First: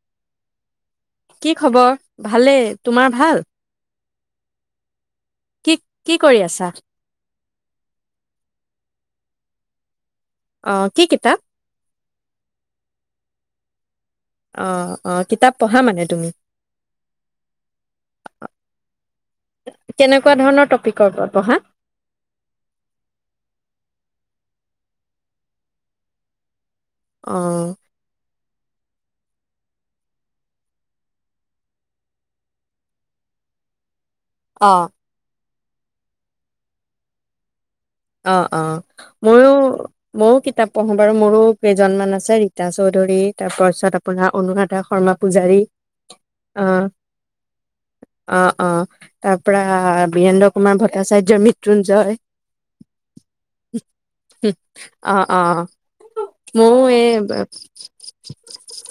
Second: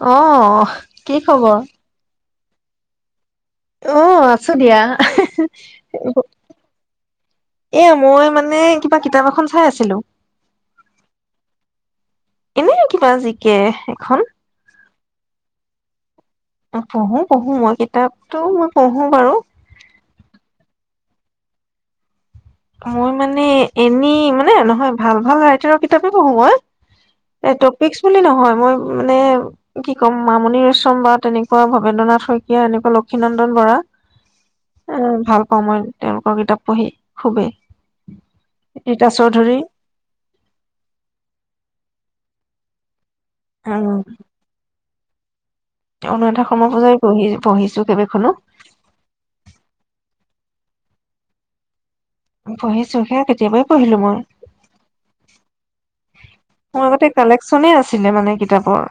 অ। কি খবৰ? ভালে তোমাৰ ভাল। অ আছো দিয়া। কি কি কৰি আছা? এ মই মানে কিবা কিতাপ এখন চাই আছিলো। অ', কি কিতাপ? কে এখন। অ' অ' কিতাপ পঢ়া মানে তুমি। পঢ়ো- পঢ়ো মই কিতাপটো মই পঢ়ো বাৰু। কি টপিকৰ ওপৰত পঢ়া। মই মানে এনেই মানে নহয় ভাল- ভাল ৰাইটাৰৰ কিতাপে পঢ়ো মই। এ, অ' টপিকছ বুলি নহয়। মই মানে কি ক'ম মামনি ৰয়চম বা তেনেকুৱা ভবেন্দ্ৰ নাথ শইকীয়া এনেকুৱা লক্ষ্মীনন্দন বৰা। অ' ভাল। সময়ত তেওঁলোকৰ কিতাপ পঢ়ি। খুবেই। অ' - অ ৰীতা চৌধুৰী 'ময়ো ময়ো কিতাপ পঢ়ো বাৰু মোৰো কেইজনমান আছে। ৰীতা চৌধুৰী। তাৰ আৰু পাছত আপোনাৰ অনুৰাধা শৰ্মা। শৰ্মা পূজাৰী। অনুৰাধা শৰ্মা অ' পূজাৰীৰ বহি পঢ়িছো কেবইবেখনো। অ' অ' তাৰ পৰা বীৰেন্দ্ৰ কুমাৰ ভট্টাচাৰ্যৰ মৃত্যুঞ্জয়। পঢ়িছো সেয়া কেতিয়াবাই পঢ়িলো মই। অ' অ', মোৰো মোৰ এই আগতে কালেকচনেই আছিলে মানে কিতাপৰ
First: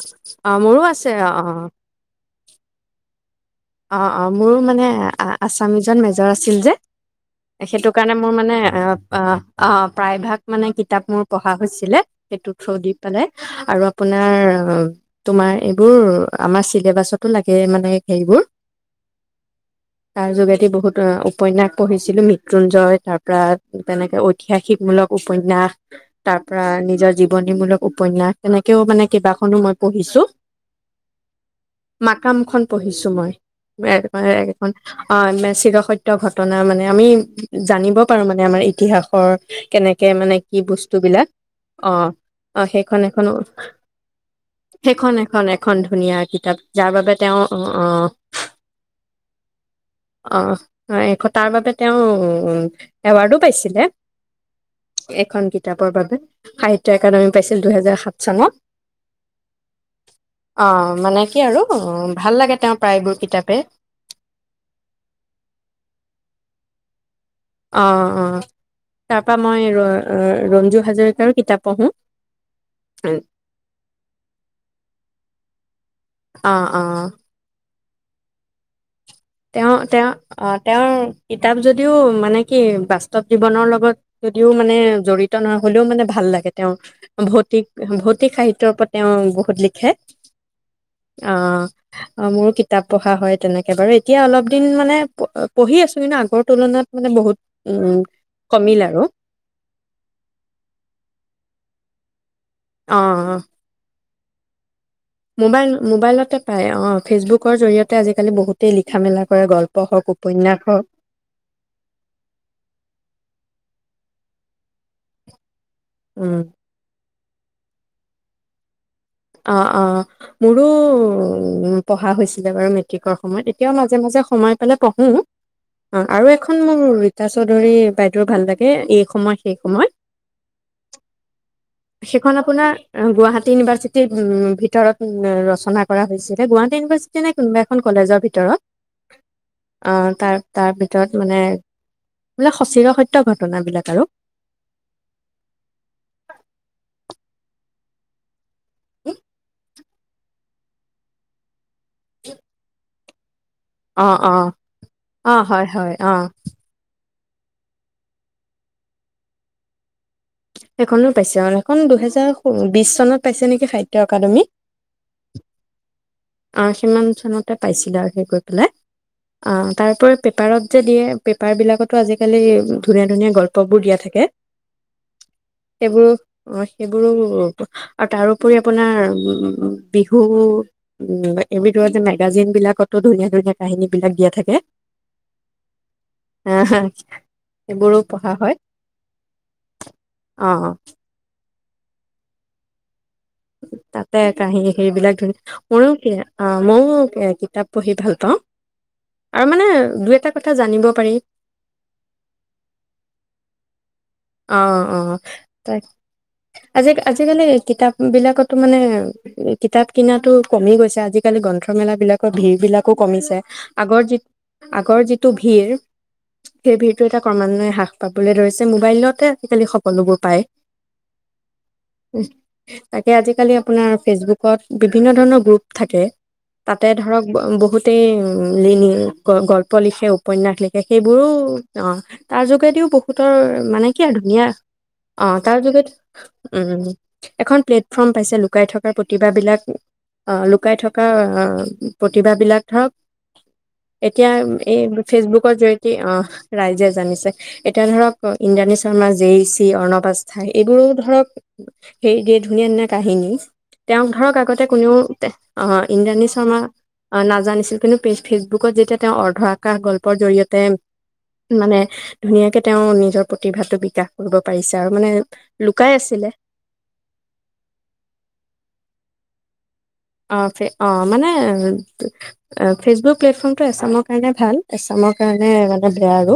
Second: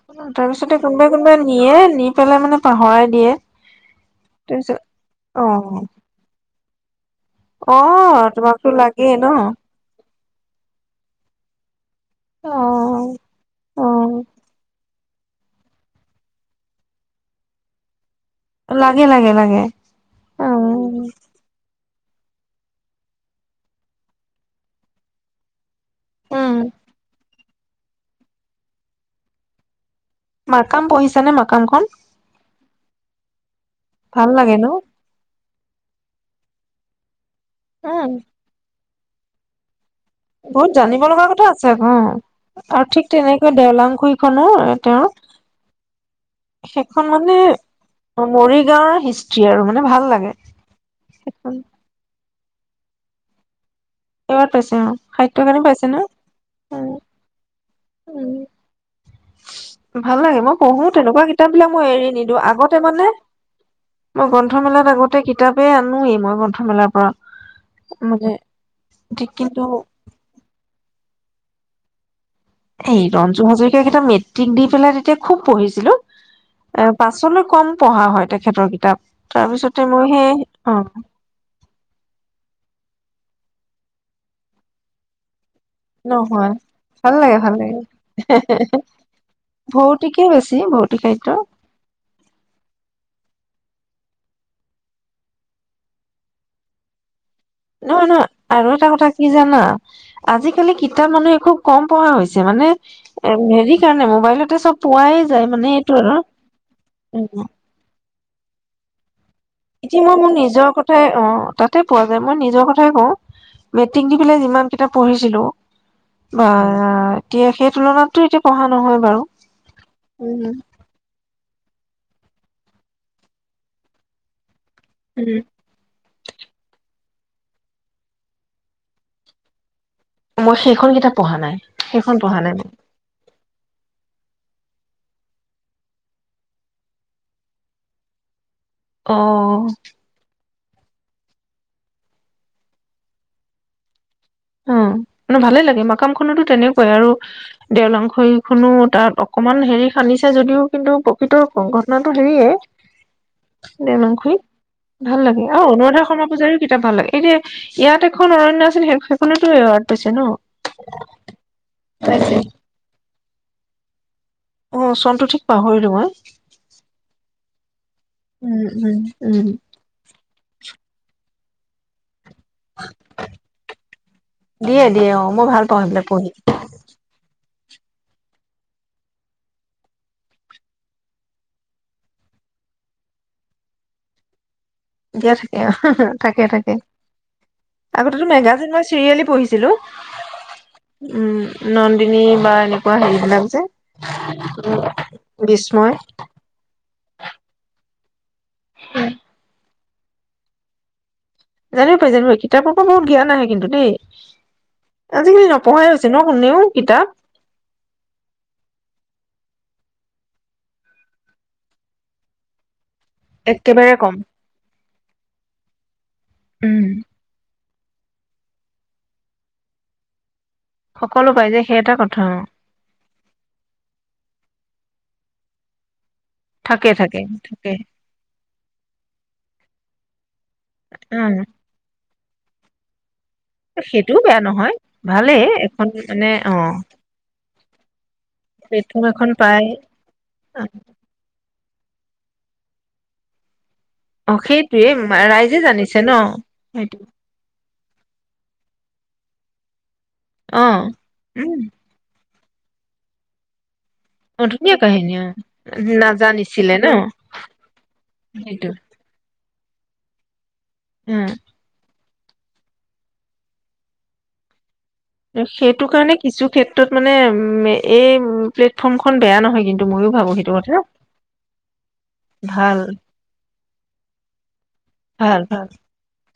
অ' মোৰো তাৰপিছতে আছে কোনোবাই কোনোবাই অ' নিয়ে নি পেলাই মানে। পাহৰাই দিয়ে। অ' অ' মোৰো তাৰপিছত মানে অ আছামিছন মেজৰ আছিল যে অ সেইটো কাৰণে মোৰ মানে তোমাকতো অ' লাগেই ন - অ '। মানে কিতাপ মোৰ পঢ়া হৈছিলে অ সেইটো থ্ৰ দি পেলাই আৰু অ আপোনাৰ তোমাৰ এইবোৰ আমাৰ চিলেবাছতো লাগে মানে হেৰিবোৰ। লাগে লাগে লাগে তাৰ যোগেদি বহুত উম উপন্যাস। পঢ়িছিলোঁ মৃত্যুঞ্জয় তাৰপৰা তেনেকৈ ঐতিহাসিকমূলক উপন্যাস। তাৰ উম পৰা নিজৰ জীৱ জীৱনীমূলক উপন্যাস তেনেকেও মানে কেইাখনো মই। পঢ়িছো মাকাম পঢ়িছ নে মাকামখন। পঢ়িছোঁ মই। ভাল মেঘমেৰে লাগে ন এখন অ', মেচ ষ সত্য ঘটনা মানে আমি জানিব উম পাৰো মানে আমাৰ ইতিহাস। ঘৰট কেনেক কে মানে কি বহুত জানিব বস্তু লগা বিলাক কথা আছে আকৌ অ', অ', আৰু সেইখন ঠিক এখনো তেনেকৈ দেওলাংখুইখনো তেওঁৰ সেইখন এখন এখন ধুনীয়া কিতাপ যাৰ সেইখন বাবে মানে তেওঁ অ', অ'। মৰিগাঁৱৰ হিষ্ট্ৰ্ৰী আৰু মানে ভাল লাগে অ এ তাৰ সেইখন। বাবে তেওঁ এৱাৰ্ডো পাইছিলে। এইবাৰ পাইছে অ সাহিত্য এখন অকাডেমী পাইছে কিতাপৰ ন বাবে সাহিত্য উম, একাডেমি পাইছে। উম ভাল লাগে মই অ পঢ়ো মানে তেনেকুৱা কি কিতাপ আৰু বিলাক অ মই এৰি ভাল নিদিওঁ লাগে তেওঁৰ আগতে মানে প্ৰায়বোৰ কিতাপে মই গ্ৰন্থমেলাত আগতে কিতাপেই আনোৱয়েই মই গ্ৰন্থমেলাৰ পৰা অ', মানে অ', তাৰ পৰা কিন্তু মই ৰ ৰঞ্জু হাজৰিকাৰ কিতাপ পঢ়ো। এই অ ৰঞ্জু হাজৰিকাকেইটা মেট্ৰিক দি পেলাই তেতিয়া খুব অ পঢ়িছিলো পাছলৈ কম পঢ়া হয় তেখেতৰ কিতাপ। তেওঁ তাৰপিছতে মই তেওঁ সেই অ', তেওঁৰ কিতাপ যদিও মানে কি বাচ চতৱ জীৱনৰ লগত যদিও মানে জড়িত তনৰ হ'লেও মানে ভাল নহয় লাগে তেওঁ ভাল লাগে ভাল ভৌতিক লাগে ভৌতিক সাহিত্যৰ ওপৰত তেওঁ বহুত লিখে ভৌতিকে বেছি ভৌতিক সাহিত্য অ', মোৰো কিতাপ পঢ়া হয়। তেনেকে বাৰু এতিয়া অলপ দিন মানে পঢ়ি আছো কিন্তু আগৰ তুলনাত মানে বহুত উম নহয়, নহয় আৰু এটা কথা কি জানা আজিকালি কিতাপ মানুহে খুব কম পোৱা হৈছে। মানে অ এ হেৰি কাৰণে মোৰ। মাইলতে চব পোৱাই যায় মানে মোবাইল এইটো আৰু মোবাইলতে পাই অ', উম, ফেচবুকৰ জৰিয়তে বহুতে লিখা মেলা কৰে গল্প এতিয়া হওক মই মোৰ উপন্যাস নিজৰ হওক কথাই অ', তাতে পোৱা যায় মই নিজৰ কথাই কওঁ। মেট্ৰিক দি পেলাই যিমান কিতাপ পঢ়িছিলো। উম বা এতিয়া সেই তুলনাতোটো এতিয়াতো পঢ়া নহয়। বাৰু। অ', অ', উম, মোৰো। উম, পঢ়া হৈছিলে বাৰু মেট্ৰিকৰ সময়ত এতিয়াও মাজে মাজে সময়। মানে কো অ আৰু এখন মোৰ ৰীতা চৌধুৰী বাইদেউ ভাল লাগে এই সময় সেই সময় মই সেইখন কিতাপ পঢ়া নাই সেইখন পঢ়া নাই মই আপোনাৰ গুৱাহাটী ইউনিভাৰ্চিটিৰ উম ভিতৰত ৰচনা কৰা হৈছিলে গুৱাহাটী ইউনিভাৰ্চিটি নে কোনোবা এখন কলেজৰ ভিতৰত অ অ তাৰ তাৰ ভিতৰত মানে বোে সচিৰ সত্্য ঘটন বিলাক আৰু উম, দেওলং হৈ শুনো তাত অকমান হেৰি ান্িছে যদিও কিন্তু প্ৰকৃতৰ ঘটনাটো হেৰিয়ে দে অ অ মাংসুুৰ ভাল অ লাগে আৰু হয় হয় অনুৰাধা অ শৰ্মা পূজাৰীও কিতাপ ভাল লাগে এতিয়া ইয়াত এখন অৰণ্য আছিল সেই ুতো সেৱাৰ দিছে ন এখনো পাইছে এখন দুহেজাৰ পাইছে। বিশ চনত পাইছে নেকিাহিত্যকাডেী অ চনটো ঠিক পাহৰিলো মই এটা পাইছিল আৰু উম, পেলাই উম, উম, অ তাৰপ পেপাৰত যে দিয়ে পেপাৰবিলাকতো আজিকালি আজিকালি ধুনীয়া ধুনীয়া গল্প বোৰ দিয়া থাকে দিয়ে দিয়ে অ', মই ভাল পাওঁ সেইবিলাক সেইবোৰ পঢ়ি অ সেইবোৰো আৰু তাৰোপৰি আপোনাৰ উ বিহু উ এই ভিত যে মেগাজিন বিলাকতো ধুনীয়া ধুনীয়া কাহিনী বিলাক দিয়া থাকে দিয়া থাকে অ থাকে আহ থাকে সেইবোৰো আগতেতো পঢ়া হয় মেগাজিন মই চিৰিয়েল পঢ়িছিলো অ উম নন্দিনী বা এনেকুৱা হেৰি তাতে কাহী সেইবিলাক ধুনীয়া বিস্ময় মইও ময়ো কিতাপ পঢ়ি ভাল পাওঁ আৰু মানে দুই এটা কথা জানিব পাৰি জানিব পাই জানিব পি কিতাপৰ পৰা বহত জঞান আহে কিন্তু দেই অ অ আজিকালি তাক নপঢ়াই হৈছে ন কোনেও আজি কিতাপ আজিকালি কিতাপ বিলাকতো মানে কিতাপ কনাাতো কমি গৈছে আজিকালি গ্ৰন্থমেলা বিলাকৰ ভিৰ বিলাক কমিছে একেবাৰে আগৰ যি কম আগৰ যি ভিৰ সেই উম, ভিৰটো এটা ক্ৰমান্বয়ে হ্ৰাস পাবলৈ ধৰিছে মোবাইলত তে আজিকালি সকলোবোৰ পায় সকলো পাই যে সেই এটা কথা উ অ তাকে আজিকালি আপোনাৰ ফেচবুকত বিভিন্ন ধৰণৰ গ্ৰুপ থাকে তাতে থাকে থাকে ধৰক থাকে বহুতেই গল প লিখেও উপন্যাস লিখে সেইবোৰো উম, অ তাৰ যোগেদিও বহু তৰ মানে এ সেইটোও বেয়া ধুনীয়া নহয় ভালেই তাৰ এখন যোগেদি মানে অ', ওম এখন প্লেটফৰ্ম পাইছে লুকাই থকা প্লেটফৰ্ম এখন পাই প্ৰতিভাবিলাক অ লুকাই থকা প্ৰতিভাবিলাক ধৰক এতিয়া অ', এই সেইটোয়ে ফেচবুকৰ ৰাইজে জৰিয়তে জানিছে ন অ ৰাইজে সেইটো জানিছে এতিয়া ধৰক ইণ্ডানিছ শৰ্মা জে চি অৰ্ণৱ পস্থাই অ এইবোৰো ধৰক উম, হেই দেট ধুনীয়া ধুনীয়া কাহিনী তেওঁক ধৰক অ আগতে ধুনীয়া কোনেও কাহিনী অ অহ ইন্দ্ৰাণী শৰ্মা নাজানিছিলে ন নাজানিছিল কিন্তু পে ফেচবুকত সেইটো যেতিয়া তেওঁ অৰ্ধৰা এটা গল্পৰ জৰিয়তে তে অ মানে ধুনীয়াক কে তেওঁ নিজৰ প্ৰতিভাতো বিকাশ কৰিব পাৰিছে আৰু মানে সেইটো লুকাই কাৰণে আছিলে কিছু ক্ষেত্ৰত মানে উম এই প্লেটফৰ্মখন বেয়া নহয় কিন্তু ময়ো ভাবো অ সেইটো ফে কথা অ মানে ভাল ফেচবুক প্লেটফৰ্ম এছামৰ কাৰণে ভাল এছামৰ ভাল কাৰণে ভাল মানে বেয়া আৰু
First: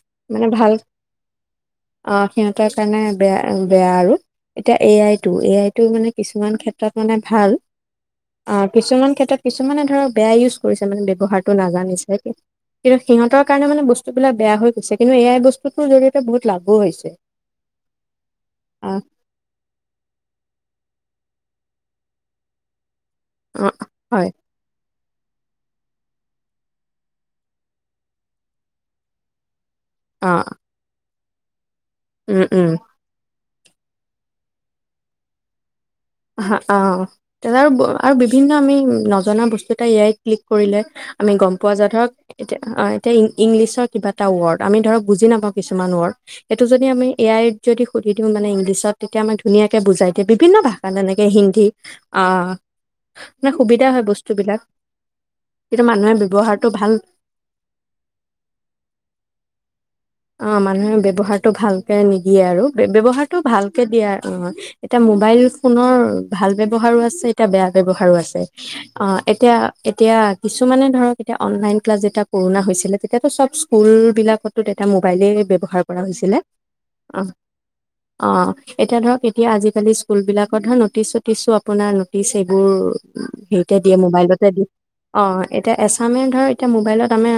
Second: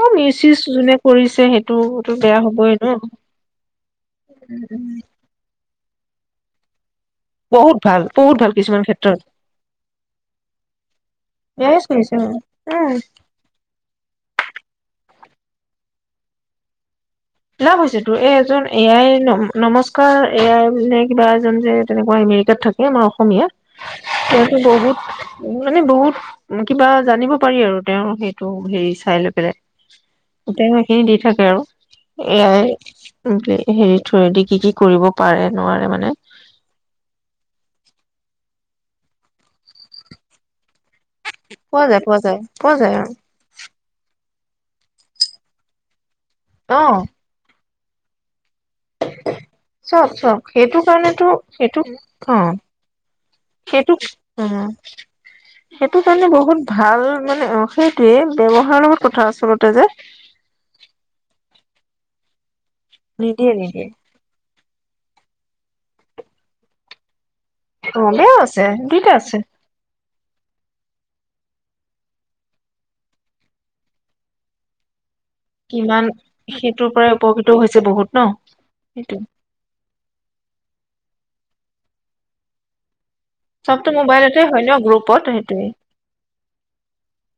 অ মিউজ মানে চিউজ ভাল যোনে কৰিছে সেইটো টো অ বেয়া সিহতৰ হবই ন কাৰণে বেয়া বেয়া আৰু এতিয়া A I two A I মানে কিছুমান ক্ষেত্ৰত তাত মানে ভাল বহুত ভাল বহুত ভাল অ কিছুমান ক্ষেত্ৰত কিছুমানে ধৰ বেয়া ইউজ কৰিছে মানে ব ব্যৱহাৰটো এয়াই নাজানিছে কৰিছে অ', কি উম কিন্তু সিহঁতৰ কাৰণে মানে বস্তুবিলাক বেয়া হৈ গৈছে কিন্তু এ আই বস্তুটোৰ জৰিয়তে বহুত লাভো হৈছে লাভ হৈছে তোৰ এই এজন অ এ আই ন নমস্কাৰ এ আই নে কিবা এজন যে তেনেকোৱা এমেৰিকাত থাকে আমাৰ অ অসমীয়া অ হয় তেওঁ কে বহুত মানে বহুত কিবা জানিব পাৰি আৰু তেওঁ সেইটো হেৰি চাই লৈ অ পেলাই তেও সেখিনি দি থাক তেওঁ এ উম আই উম সেইটোয়ে হেৰি থয়দি কি কি কৰিব পাৰে নোৱাৰে মানে অ অ এ আৰু বিভিন্ন আমি নজনা বস্তু এটা ইয়াই ক্লিক কৰিলে আমি গম পোৱা যায় ধৰক এতিয়া এতিয়া ইংলিছত কিবাটা ৱৰ্ডমি ধৰক বুজি নাওঁছুমান ৱৰ্ড এইেইটো অ যদি আমি এয়াই যদি সুধি দিওঁ মানে ইংলিছত তেতিয়া মই ধুনীয়াকে বুজাই দিয়ে বিভিন্ন বাাস কাৰণেতটো সেইটো অ মানে সুবিধা হয় সেইটোক উ বস্তুবিলাক কিন্তু সেইটো মানুহে কাৰণে বহুত ব্যৱহাৰটো ভাল মানে সেইটোৱে ব্যৱহাৰৰ লগত কথা আচলতে যে অ মানুহে ব্যৱহাৰটো ভালকে নিদিয়ে আৰু ব্যৱহাৰটো নিদিয়ে ভালকে নিদিয়ে দিয়া এতিয়া মোবাইল ফোনৰ ভাল ব্যৱহাৰো আছে এয়া বেয়া অ ব্যৱহাৰো বেয়াও আছে অ দুইটা আছে এতিয়া এতিয়া কিছুমানে ধৰক এতিয়া অনলাইন ক্লাছ যেতিয়া কৰোণা হৈছিলে তেতিয়াাতো চব স্কুল বিলাকতো ত কাইলেই ব্যৱহাৰ কৰা কিমান হৈছিলে সেইটোৰ পৰাই অ উপকৃত হৈছে বহুত ন আ এতিয়া ধৰা সেইটো কেতিয়া আজিকালি ছোৱালী স্কুল বিলাকৰ ধৰ নটিচ চটিচো আপোনাৰ নটিচ এইবোৰ হেৰিতে চবতো দিয়ে মোবাইলতে হয় দিয়ে ন গ্ৰুপত অ সেইটোৱে এতিয়া এছামে ধৰ এতিয়া মোবাইলত আমাৰ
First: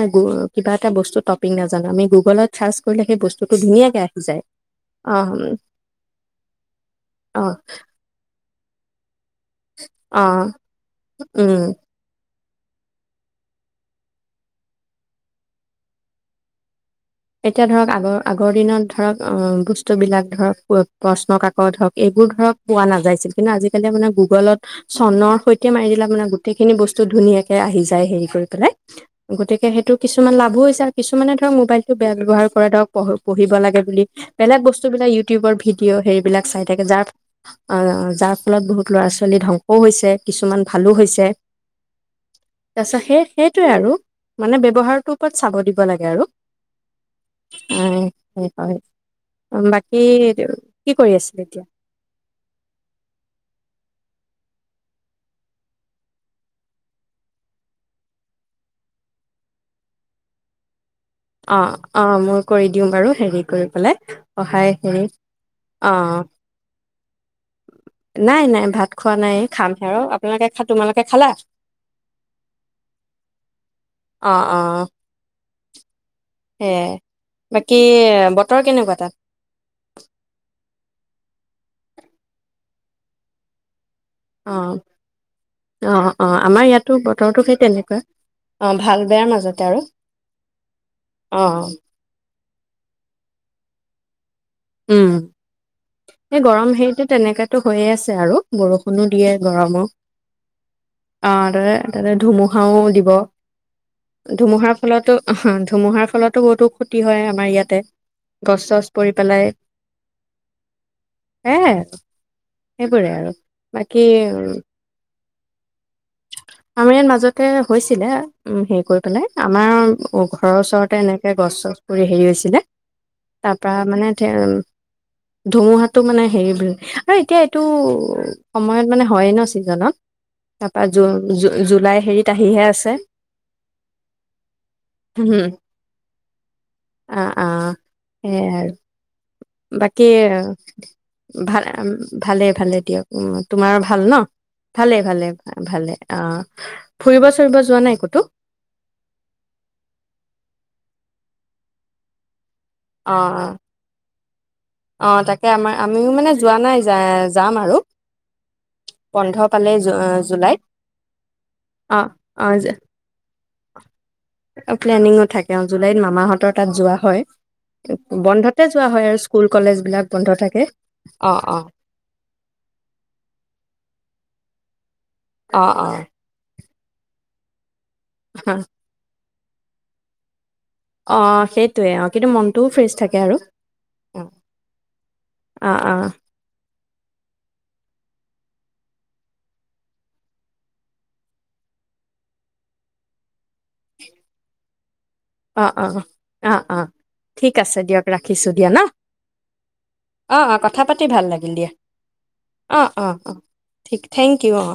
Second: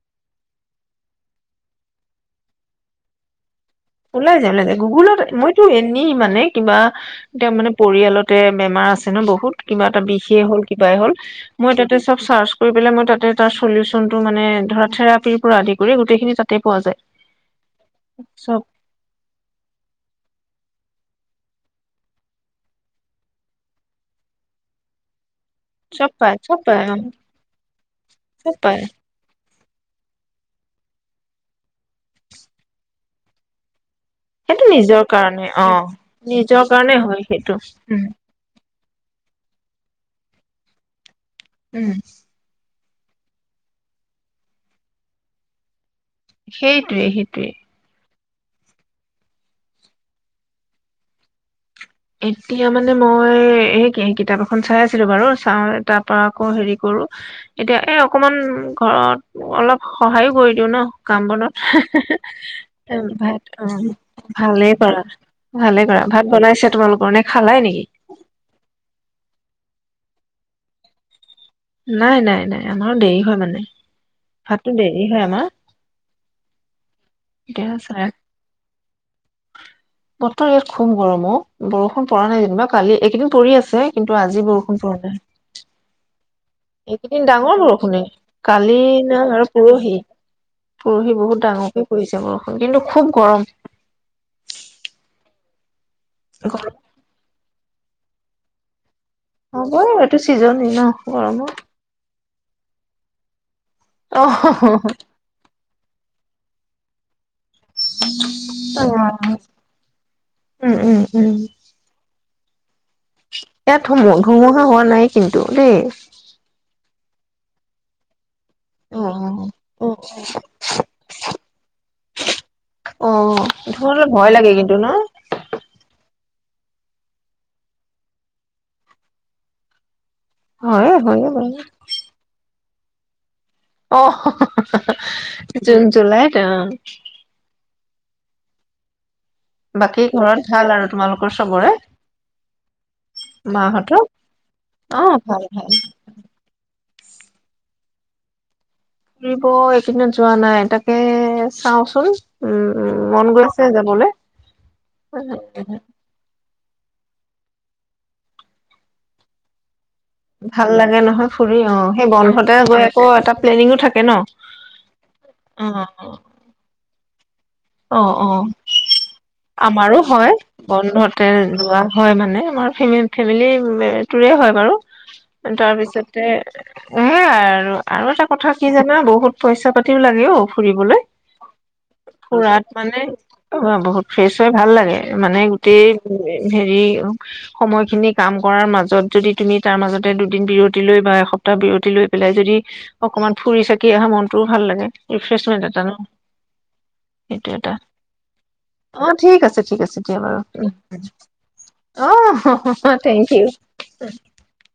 কিবা এটা বসুটপি নাজানো আিু গুগলত চাৰ্চ কৰিলে সেই বস্তু ওলাই যায় ওলাই যায় গুগলত মইতো এনেই মানে কিবা তাৰ অ', মানে পৰিয়ালতে বেমাৰ আছে ন বহুত কিবা এটা বিষে অ', হল কিব হল উম, মই তাতে চব চাৰ কৰি পেলাই মই তাতে তাৰ চলিউচন টো মানে ধৰা থেৰাপিৰ পৰা আদি কৰি গোটেইখিনি তাতে পোৱা যায় এতিয়া ধৰক আগৰ আগৰ চব দিনত ধৰক অ বস্তুবিলাক ধৰক প্ৰশ্ন কাকত ধৰক এইবোৰ ধৰক পোৱা নাযাইছিল কিন্তু আজিকালি মানে গুগলত চনৰ সৈতে এয়া মাৰি দিলে চব আপোনাৰ পায় গোটেই চব খিনি পায় অ বস্তু ধুনীয়াকে আহি যায় হেৰি কৰি চব পেলাই পায় গতিকে সেইটো কিছুমান লাভো হৈছে আৰু কিছুমানে ধৰক মোবাইল টো বেয়া ব্যৱহাৰ কৰে ধৰক প পঢ়িব লাগে বুলি বেলেগ সেইটো বস্তু নিজৰ বিলাক কাৰণে ইউটিউবৰ অ ভিডিঅ' হেৰিবিলাক নিজৰ চাই থাকে কাৰণে যাৰ হয় সেইটো উম যাৰ ফলত বহুত ল'ৰা ছোৱালী ধ্বংসও হৈছে কিছুমান ভালো হৈছে উম তাৰ পিছত সেই সেইটোৱে আৰু মানে ব্যৱহাৰটোৰ ওপৰত চাব দিব লাগে আৰু সেইটোৱে সেইটোৱে হয় হয় বাকী কি কৰি আছিল এতিয়া এতিয়া মানে মই এই কি কিতাপ এখন চাই আছিলো বাৰু চাওঁ তাৰ পৰা আকৌ হেৰি কৰো এতিয়া এই অকমান ঘৰত অলপ সহায়ো কৰি দিওঁ ন কাম বনত, অ' অ' মোৰ কৰি দিওঁ বাৰু হেৰি ভাত অ কৰি পেলাই সহায় ভালেই কৰা হেৰি ভালেই কৰা অ' ভাত বনাইছে তোমালোকৰ নে খালাই নেকি নাই নাই ভাত খোৱা নাই, খামহে আৰু তোমালোকে তোমালোকে খালা? নাই নাই নাই আমাৰো দেৰি হয় মানে, ভাতটো দেৰি হয় আমাৰ এয়াই, এতিয়া বাকী চাৰে বতৰ কেনেকুৱা তাত? বতৰ ইয়াত খুব গৰম অ বৰষুণ পৰা নাই যেনিবা কালি এইকেইদিন পৰি আছে। কিন্তু আজি অ', বৰষুণ পৰা নাই। অ', অ', আমাৰ ইয়াতো এইকেইদিন বতৰটো সেই ডাঙৰ তেনেকুৱা। বৰষুণেই, অ', কালি ভাল না বেয়াৰ আৰু মাজতে পৰহি, পৰহি বহুত অ'। ডাঙৰকে পৰিছে বৰষুণ। কিন্তু খুব গৰম। উম, এই গৰম হেৰিটো তেনেকা টো হৈয়ে আছে আৰু, বৰষু- নো দিয়ে, গৰমো হ'বই এইটো ছিজনে ন অ গৰমৰ ত তাতে ধুমু- হাও দিব অ ধুমুহাৰ ফলতো, ধুমুহাৰ ফলত বহুতো ক্ষতি হয় আমাৰ ইয়াত গছ চছ পৰি পেলাই উম উম উম সেয়াই সেইবোৰে আৰু ইয়াত বাকী ধুমু ধুমুহা হোৱা নাই কিন্তু দেই আমাৰ ইয়াত মাজতে হৈছিলে উ হেৰি কৰি অ পেলাই অ আমাৰ ঘৰৰ ওচৰতে এনেকে গছ চছ পৰি হেৰি হৈছিলে, অ তা পা ধুমুহালে মানে ভয় লাগে কিন্তু ন ধুমুহাতটো মানে হেৰিব আৰু এতিয়া এইটো সময়ত মানে হয়ে ন চিজনত তাৰপা হয় জু হয়ে বাৰু জুলাই হেৰিত আহিহে আছে ে অ জুন জুলাইত অ সেয়াই আৰু বাকী ঘৰত ভাল আৰু তোমালোকৰ ভা চবৰে ভালে ভালে দিয়ক, উ তোমাৰ মাহঁতৰ ভাল ন? ভালে অ ভালে ভাল ভাল ভালে অ ফুৰিব চুৰিব যোৱা নাই কতো? ফুৰিব এইকেইদিনত যোৱা নাই তাকে চাওচোন। উম উ অ মন গৈ অ আছে যাবলে অ তাকে আমাৰ আমিও মানে যোৱা নাই য আৰু বন্ধালে ভাল লাগে নহয় ফুৰি অ সেই বন্ধতে গৈ আকৌ এটা প্লেনিং ও থাকে ন প্লেনিংও থাকে অ জুলাইত মামাহঁতৰ তাত যোৱা হয় অ অ বন্ধতে যোৱা হয় আৰু স্কুল কলেজ আমাৰো বিলাক বন্ধ হয় থাকে বন্ধতে অ অ যোৱা হয় মানে আমাৰ ফেমিলি ৰে হয় বাৰু অ অ তাৰপিছতে সয়াই আৰু আৰু এটা কথা কি জানা বহুত পইচা পাতিব লাগে অ অ সেইটয়ে অ কিন্তু খুৰাত মনটোও ফ্ৰেছ মানে থাকে আৰু অ বহুত অ ফ্ৰেছ হয় ভাল লাগে মানে অ গোটেই হেৰি সময়খিনি কাম কৰাৰ মাজত যদি তুমি তাৰ মাজতে দুদিন বিৰতি লৈ বা এসপ্তাহ বিৰতি লৈ পেলাই যদি অকমান ফুৰি চাকি আহা মনটোও ভাল লাগে ৰিফ্ৰেছমেন্ট অ এটা অ ন অ অ অ সেইটো ঠিক এটা আছে দিয়ক ৰাখিছোঁ দিয়া ন অঁ ঠিক আছে ঠিক আছে দিয়া অ বাৰু অ কথা পাতি ভাল লাগিল দিয়া অ থেংক ইউ ঠিক থেংক ইউ অ